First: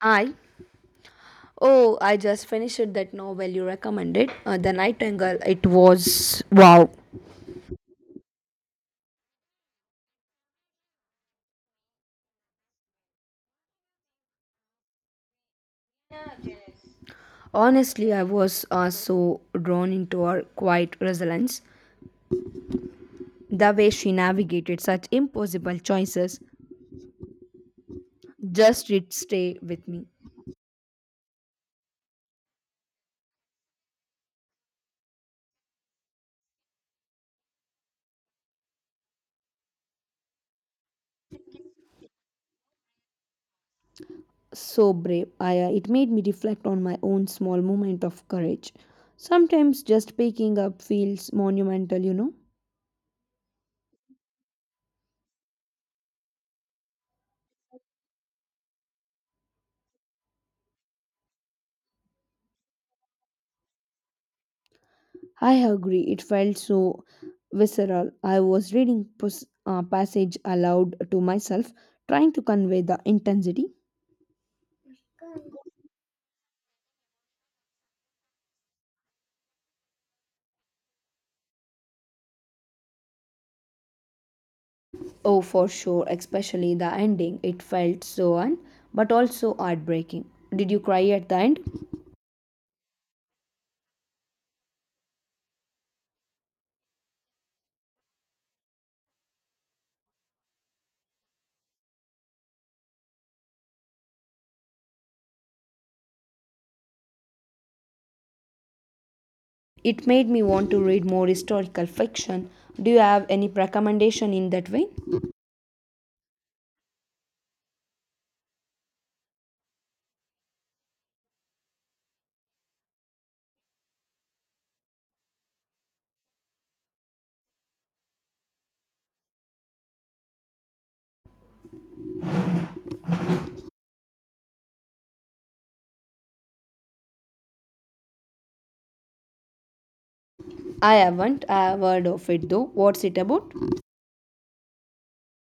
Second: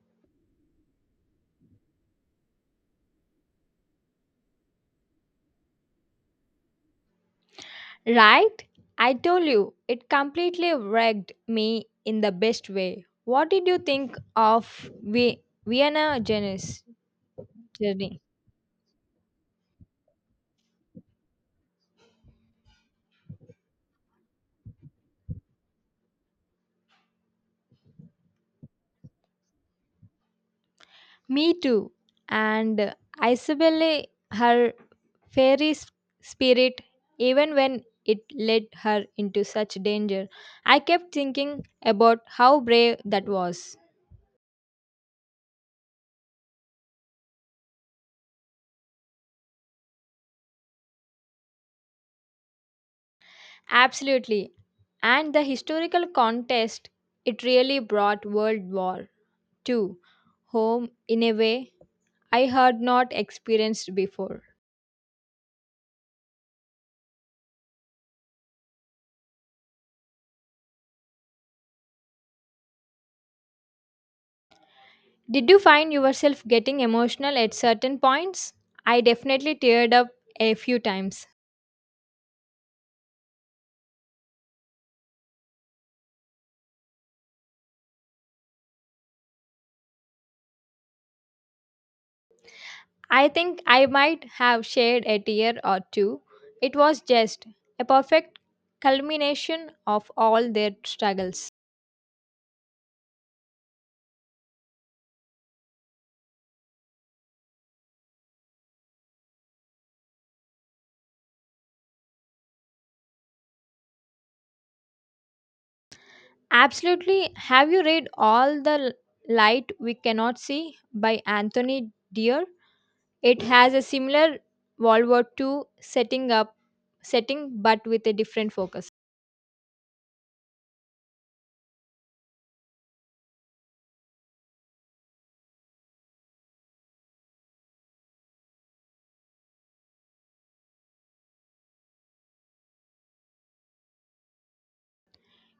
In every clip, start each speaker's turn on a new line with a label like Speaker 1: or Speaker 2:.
Speaker 1: I oh I just finished that novel you recommended, The Nightingale. It was wow.
Speaker 2: Right? I told you, it completely wrecked me in the best way. What did you think of Vienna Janice
Speaker 1: Honestly,
Speaker 2: journey?
Speaker 1: I was so drawn into her quiet resilience, the way she navigated such impossible choices. Just did stay with me.
Speaker 2: Me too. And Isabelle, her fairy s- spirit, even when it led her into such danger, I kept thinking about how brave that was.
Speaker 1: So brave. I it made me reflect on my own small moment of courage. Sometimes just picking up feels monumental.
Speaker 2: Absolutely. And the historical context it really brought World War to home in a way I had not experienced before.
Speaker 1: I agree, it felt so visceral. I was reading passage aloud to myself, trying to convey the intensity.
Speaker 2: Did you find yourself getting emotional at certain points? I definitely teared up a few times.
Speaker 1: Oh, for sure, especially the ending. It felt so un, but also heartbreaking. Did you cry at the end?
Speaker 2: I think I might have shed a tear or two. It was just a perfect culmination of all their struggles.
Speaker 1: It made me want to read more historical fiction. Do you have any recommendation in that vein?
Speaker 2: Absolutely. Have you read Light We Cannot See by Anthony Dear? It has a similar World War II setting but with a different focus.
Speaker 1: I haven't. I have heard of it though. What's it about?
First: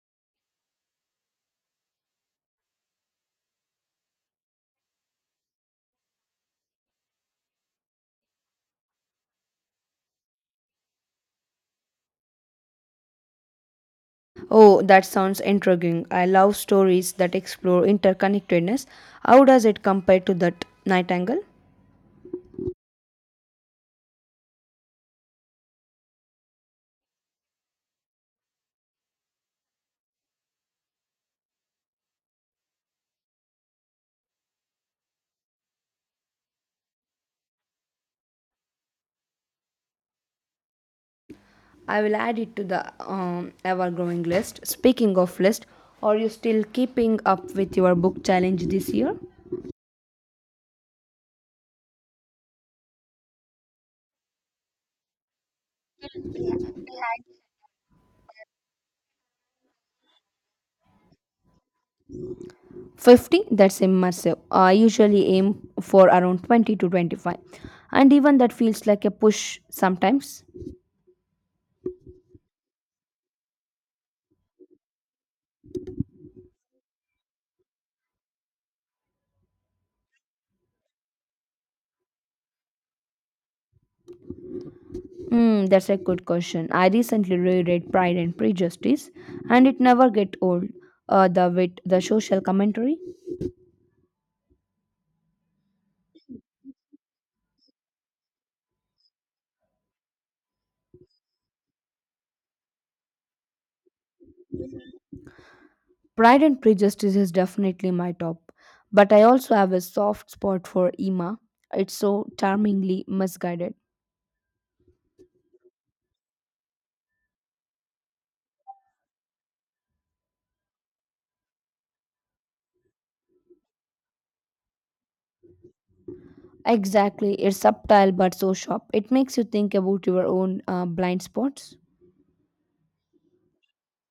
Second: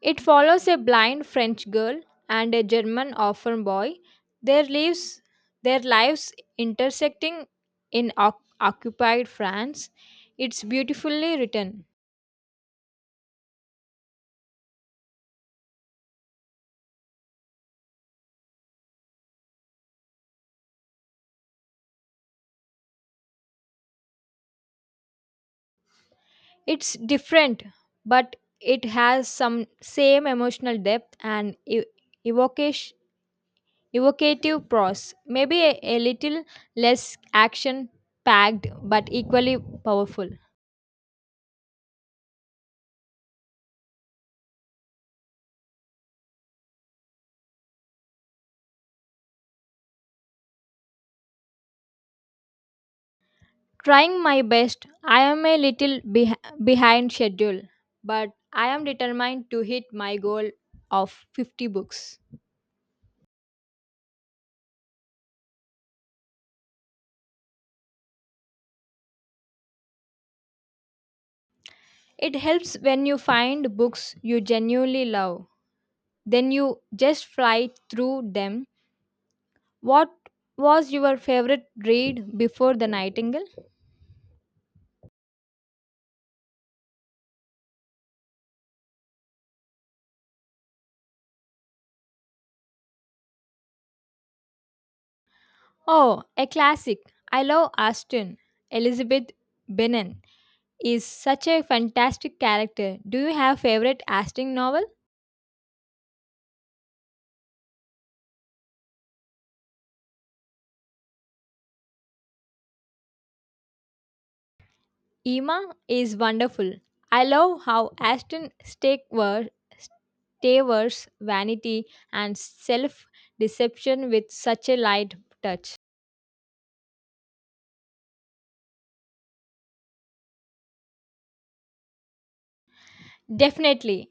Speaker 2: It follows a blind French girl and a German orphan boy, their lives their lives intersecting in occupied France. It's beautifully written.
Speaker 1: Oh, that sounds intriguing. I love stories that explore interconnectedness. How does it compare to that Nightingale?
Speaker 2: It's different, but it has some same emotional depth and e- evocation evocative prose, maybe a little less action packed but equally powerful.
Speaker 1: I will add it to the ever-growing list. Speaking of list, are you still keeping up with your book challenge this year?
Speaker 2: Trying my best, I am a little behind schedule, but I am determined to hit my goal of 50 books.
Speaker 1: 50, that's immersive. I usually aim for around 20 to 25, and even that feels like a push sometimes.
Speaker 2: It helps when you find books you genuinely love, then you just fly through them. What was your favorite read before The Nightingale?
Speaker 1: Mm, that's a good question. I recently reread Pride and Prejudice, and it never get old. The wit, the social commentary.
Speaker 2: Oh, a classic. I love Austen, Elizabeth Bennet is such a fantastic character. Do you have favorite Aston novel?
Speaker 1: Pride and Prejudice is definitely my top, but I also have a soft spot for Emma. It's so charmingly misguided.
Speaker 2: Emma is wonderful. I love how Aston Stakewer Staver's vanity and self-deception with such a light touch.
Speaker 1: Exactly, it's subtle but so sharp. It makes you think about your own blind spots.
Speaker 2: Definitely.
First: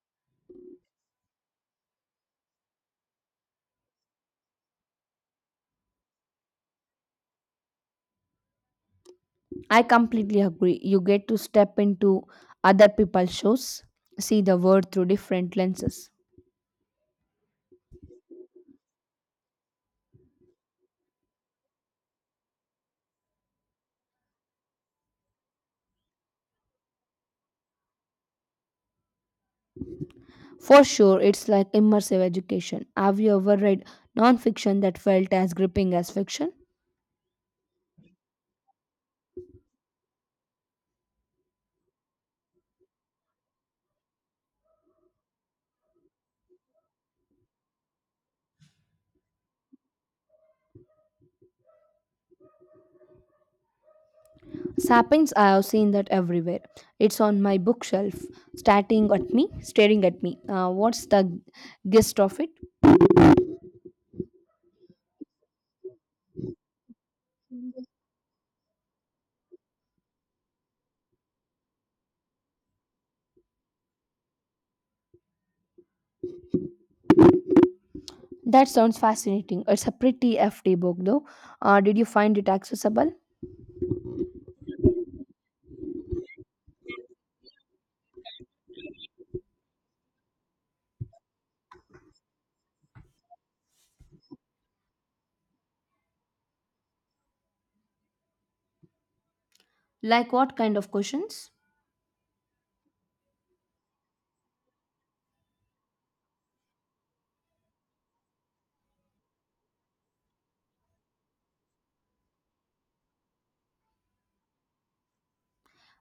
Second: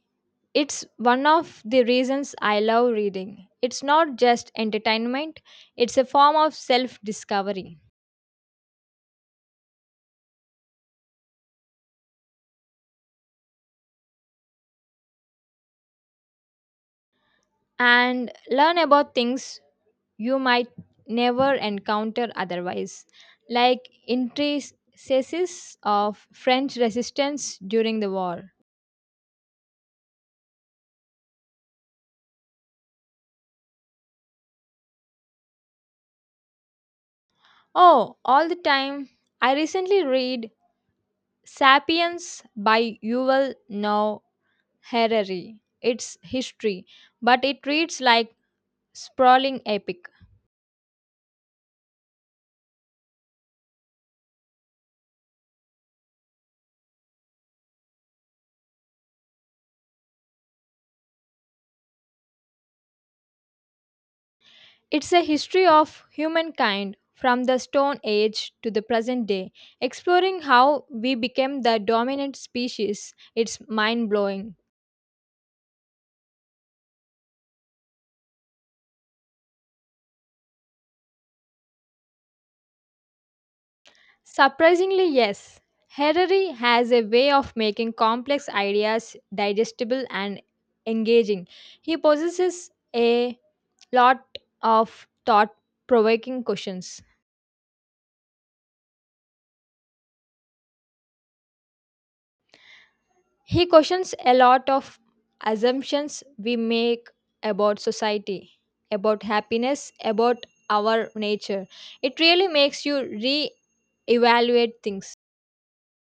Speaker 2: It's one of the reasons I love reading. It's not just entertainment, it's a form of self-discovery
Speaker 1: I completely agree. You get to step into other people's shoes, see the world through different lenses.
Speaker 2: and learn about things you might never encounter otherwise, like intricacies of French resistance during the war.
Speaker 1: For sure, it's like immersive education. Have you ever read non-fiction that felt as gripping as fiction?
Speaker 2: Oh, all the time. I recently read Sapiens by Yuval Noah Harari. It's history, but it reads like sprawling epic.
Speaker 1: Sapiens, I have seen that everywhere. It's on my bookshelf, staring at me, staring at me. What's the gist of it?
Speaker 2: It's a history of humankind from the Stone Age to the present day, exploring how we became the dominant species. It's mind blowing.
Speaker 1: That sounds fascinating. It's a pretty hefty book, though. Did you find it accessible?
Speaker 2: Surprisingly, yes. Harari has a way of making complex ideas digestible and engaging. He possesses a lot of thought provoking questions.
Speaker 1: Like what kind of questions?
Speaker 2: He questions a lot of assumptions we make about society, about happiness, about our nature. It really makes you re evaluate things.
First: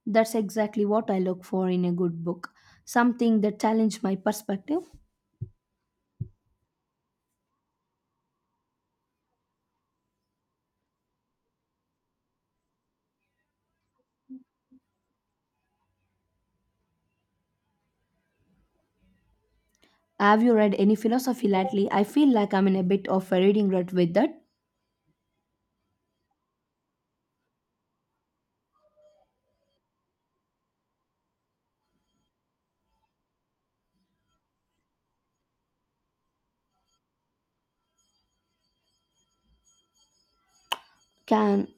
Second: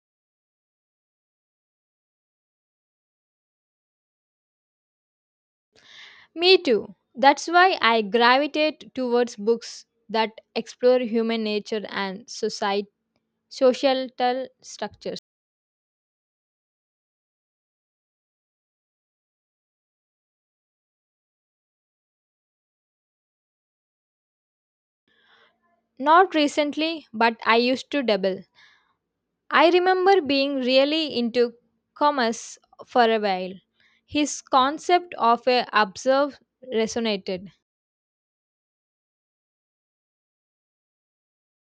Speaker 1: That's exactly what I look for in a good book. Something that challenges my perspective.
Speaker 2: Me too. That's why I gravitate towards books that explore human nature and societal structures.
Speaker 1: Have you read any philosophy lately? I feel like I'm in a bit of a reading rut with that.
Speaker 2: Not recently, but I used to dabble. I remember being really into commerce for a while. His concept of a observe resonated.
Speaker 1: Can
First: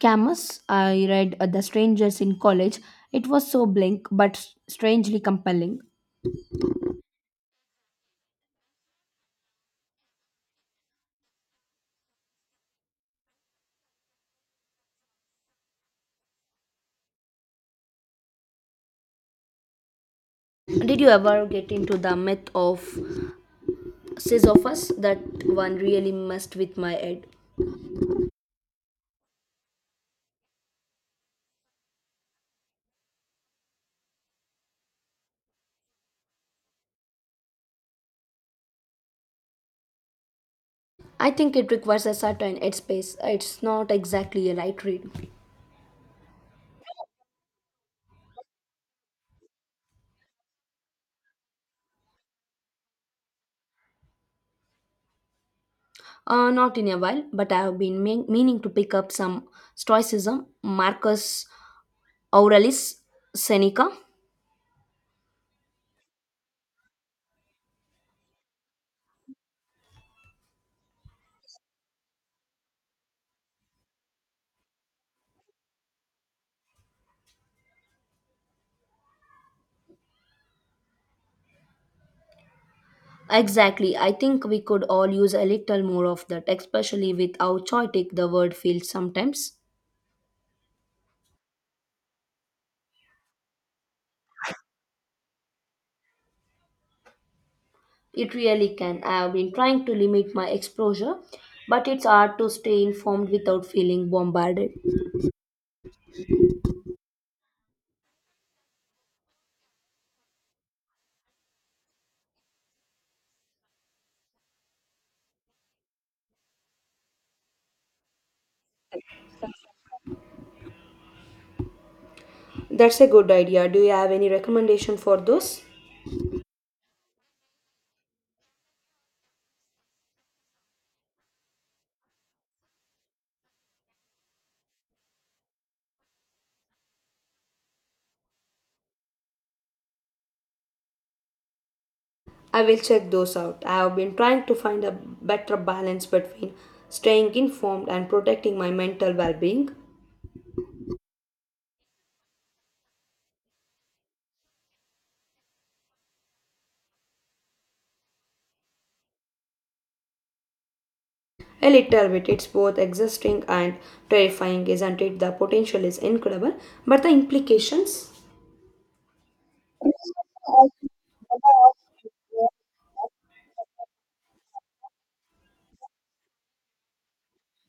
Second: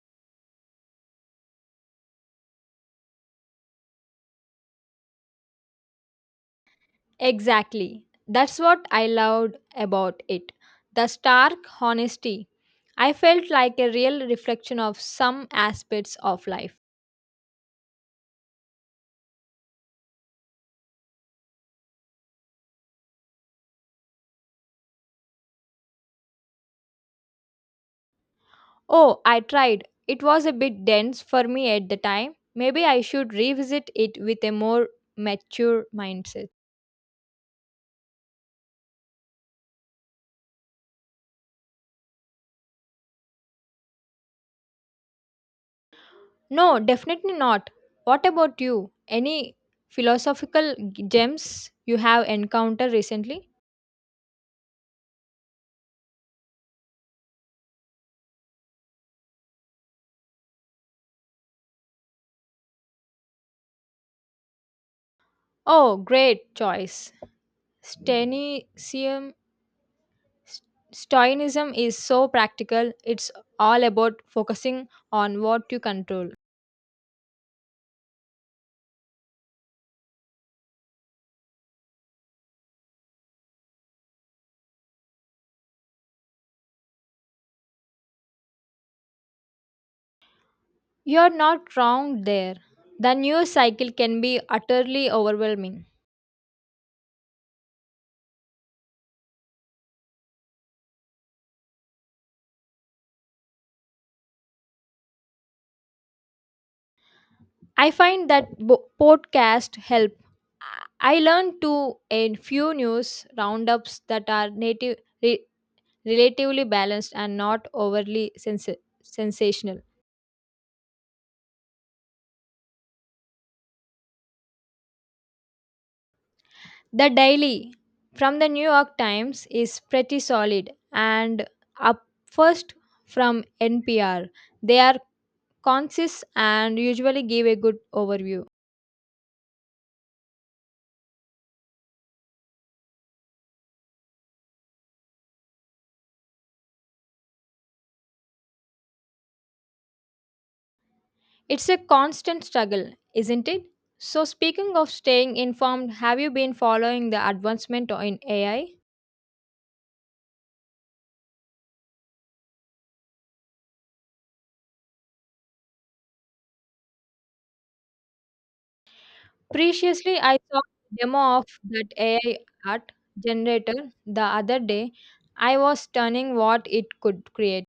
Speaker 1: Camus, I read The Strangers in College. It was so blank but strangely compelling.
Speaker 2: Exactly. That's what I loved about it. The stark honesty. I felt like a real reflection of some aspects of life.
Speaker 1: Did you ever get into the myth of Sisyphus? That one really messed with my head.
Speaker 2: Oh, I tried. It was a bit dense for me at the time. Maybe I should revisit it with a more mature mindset.
Speaker 1: I think it requires a certain headspace. It's not exactly a light read.
Speaker 2: No, definitely not. What about you? Any philosophical gems you have encountered recently?
Speaker 1: Not in a while, but I have been meaning to pick up some Stoicism, Marcus Aurelius Seneca.
Speaker 2: Oh, great choice. Stenicism, Stoicism is so practical. It's all about focusing on what you control.
Speaker 1: Exactly. I think we could all use a little more of that, especially with how chaotic the world feels sometimes.
Speaker 2: You're not wrong there. The news cycle can be utterly overwhelming.
Speaker 1: It really can. I have been trying to limit my exposure, but it's hard to stay informed without feeling bombarded.
Speaker 2: I find that podcast help. I learn to a few news roundups that are native, relatively balanced and not overly sensational.
Speaker 1: That's a good idea. Do you have any recommendation for those?
Speaker 2: The Daily from the New York Times is pretty solid, and up first from NPR. They are concise and usually give a good overview.
Speaker 1: I will check those out. I have been trying to find a better balance between staying informed and protecting my mental well-being.
Speaker 2: It's a constant struggle, isn't it? So, speaking of staying informed, have you been following the advancement in AI?
Speaker 1: A little bit. It's both exhausting and terrifying, isn't it? The potential is incredible, but the implications.
Speaker 2: Preciously, I saw a demo of that AI art generator the other day. I was stunning what it could create.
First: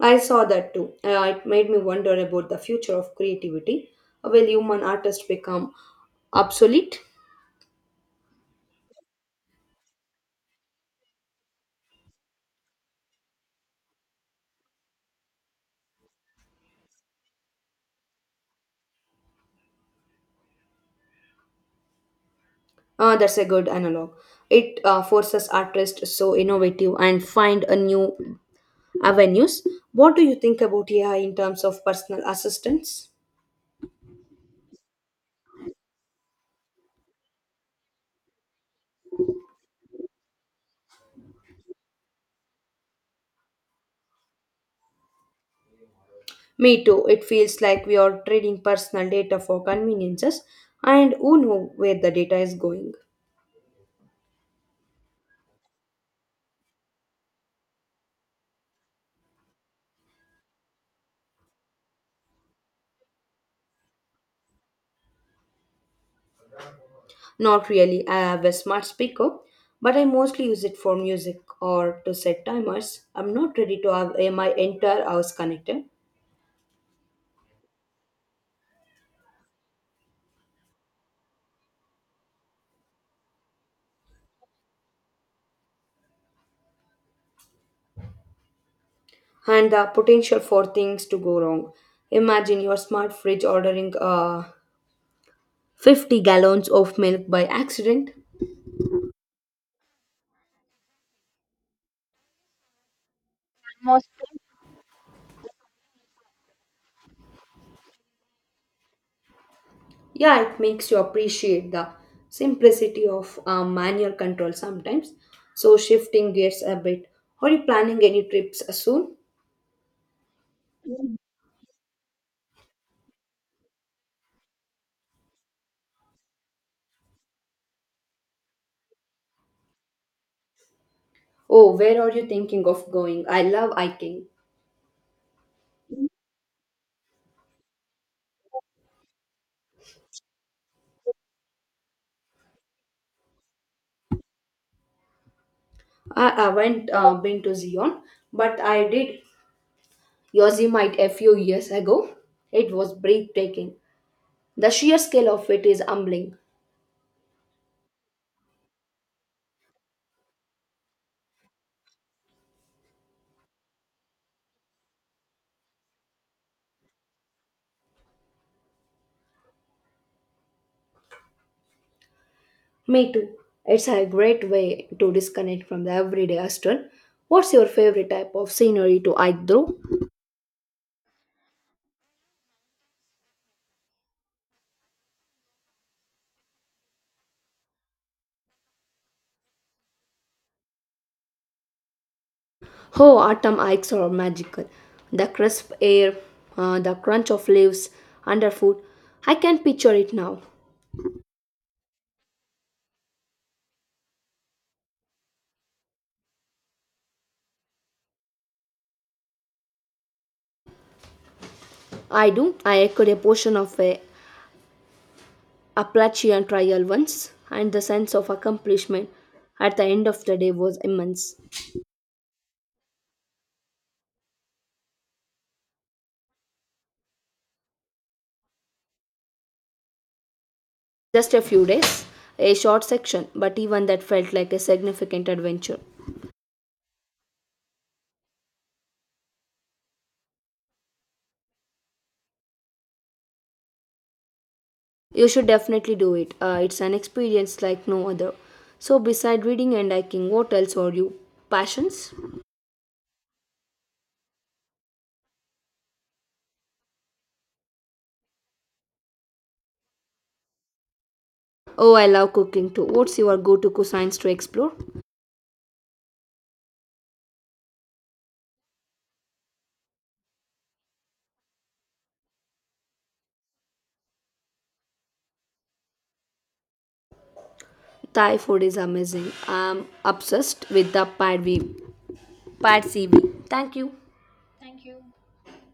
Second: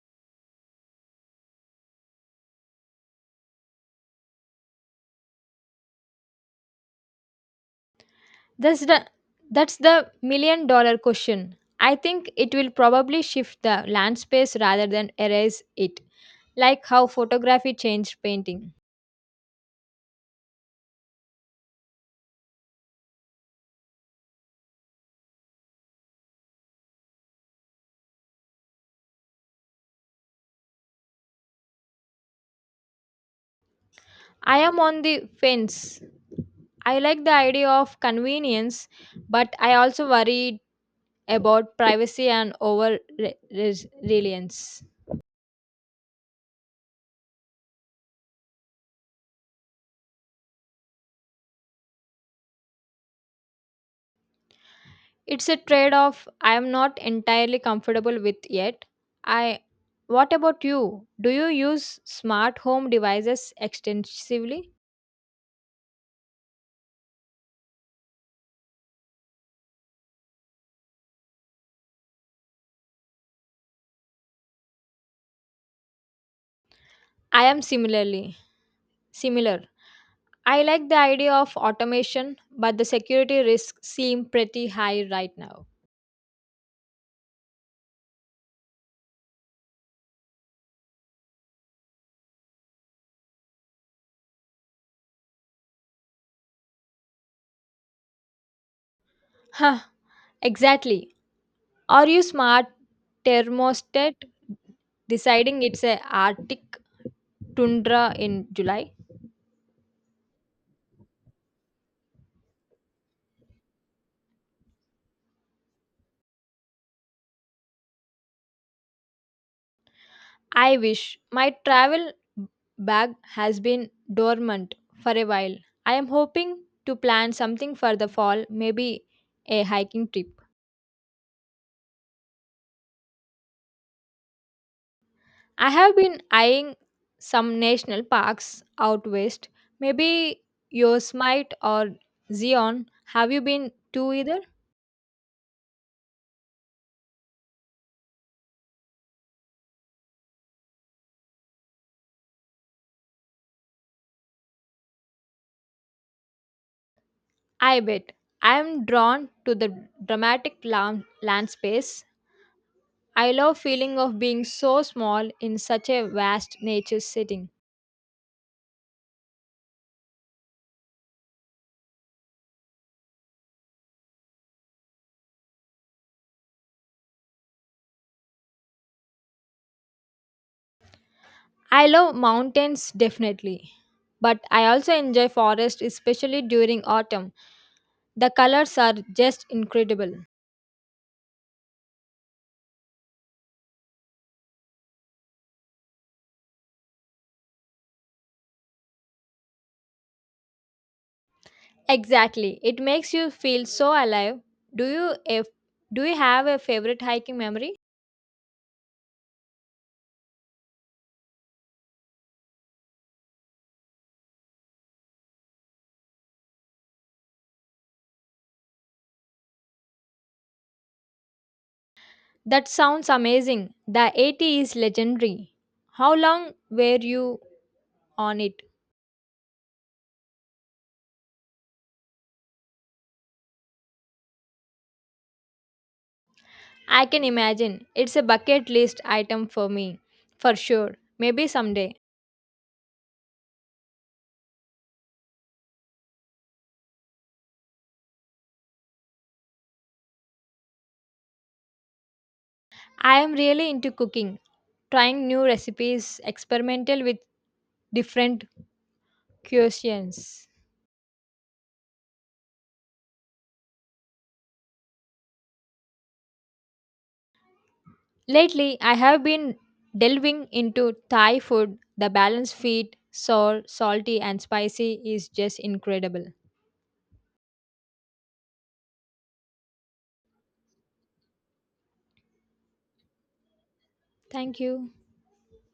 Speaker 1: I saw that too. It made me wonder about the future of creativity. Will human artists become obsolete?
Speaker 2: That's the that's the million dollar question. I think it will probably shift the land space rather than erase it, like how photography changed painting.
Speaker 1: That's a good analog. It forces artists so innovative and find a new avenues. What do you think about AI in terms of personal assistance?
Speaker 2: I am on the fence. I like the idea of convenience, but I also worry about privacy and over reliance.
Speaker 1: Me too. It feels like we are trading personal data for conveniences, and who know where the data is going?
Speaker 2: It's a trade-off I am not entirely comfortable with yet. I What about you? Do you use smart home devices extensively?
Speaker 1: Not really. I have a smart speaker, but I mostly use it for music or to set timers. I'm not ready to have my entire house connected,
Speaker 2: I am similar. I like the idea of automation, but the security risks seem pretty high right now.
Speaker 1: and the potential for things to go wrong. Imagine your smart fridge ordering 50 gallons of milk by accident.
Speaker 2: Huh, exactly. Are you smart thermostat deciding it's a Arctic tundra in July.
Speaker 1: Yeah, it makes you appreciate the simplicity of manual control sometimes. So, shifting gears a bit, are you planning any trips soon?
Speaker 2: I wish my travel bag has been dormant for a while. I am hoping to plan something for the fall, maybe a hiking trip.
Speaker 1: Oh, where are you thinking of going? I love hiking.
Speaker 2: I have been eyeing some national parks out west, maybe Yosemite or Zion. Have you been to either?
Speaker 1: I haven't been to Zion, but I did Yosemite a few years ago. It was breathtaking. The sheer scale of it is humbling.
Speaker 2: I bet. I am drawn to the dramatic land. I love feeling of being so small in such a vast nature setting.
Speaker 1: Me too. It's a great way to disconnect from the everyday hustle. What's your favorite type of scenery to hike through?
Speaker 2: I love mountains definitely, but I also enjoy forest especially during autumn. The colors are just incredible.
Speaker 1: Oh, autumn hikes are magical. The crisp air, the crunch of leaves underfoot. I can picture it now.
Speaker 2: Exactly. It makes you feel so alive. Do you if, do you have a favorite hiking memory?
Speaker 1: I do. I echoed a portion of a Appalachian trial once, and the sense of accomplishment at the end of the day was immense.
Speaker 2: That sounds amazing. The 80 is legendary. How long were you on it?
Speaker 1: Just a few days, a short section, but even that felt like a significant adventure.
Speaker 2: I can imagine. It's a bucket list item for me, for sure. Maybe someday.
Speaker 1: You should definitely do it. It's an experience like no other. So, beside reading and hiking, what else are you passions?
Speaker 2: I am really into cooking, trying new recipes, experimental with different cuisines.
Speaker 1: Oh, I love cooking too. What's your go to cuisines to explore?
Speaker 2: Lately, I have been delving into Thai food. The balanced feet, sour, salty, and spicy is just incredible.
Speaker 1: Thai food is amazing. I'm obsessed with the pad CV. Thank you.
Speaker 2: Thank you.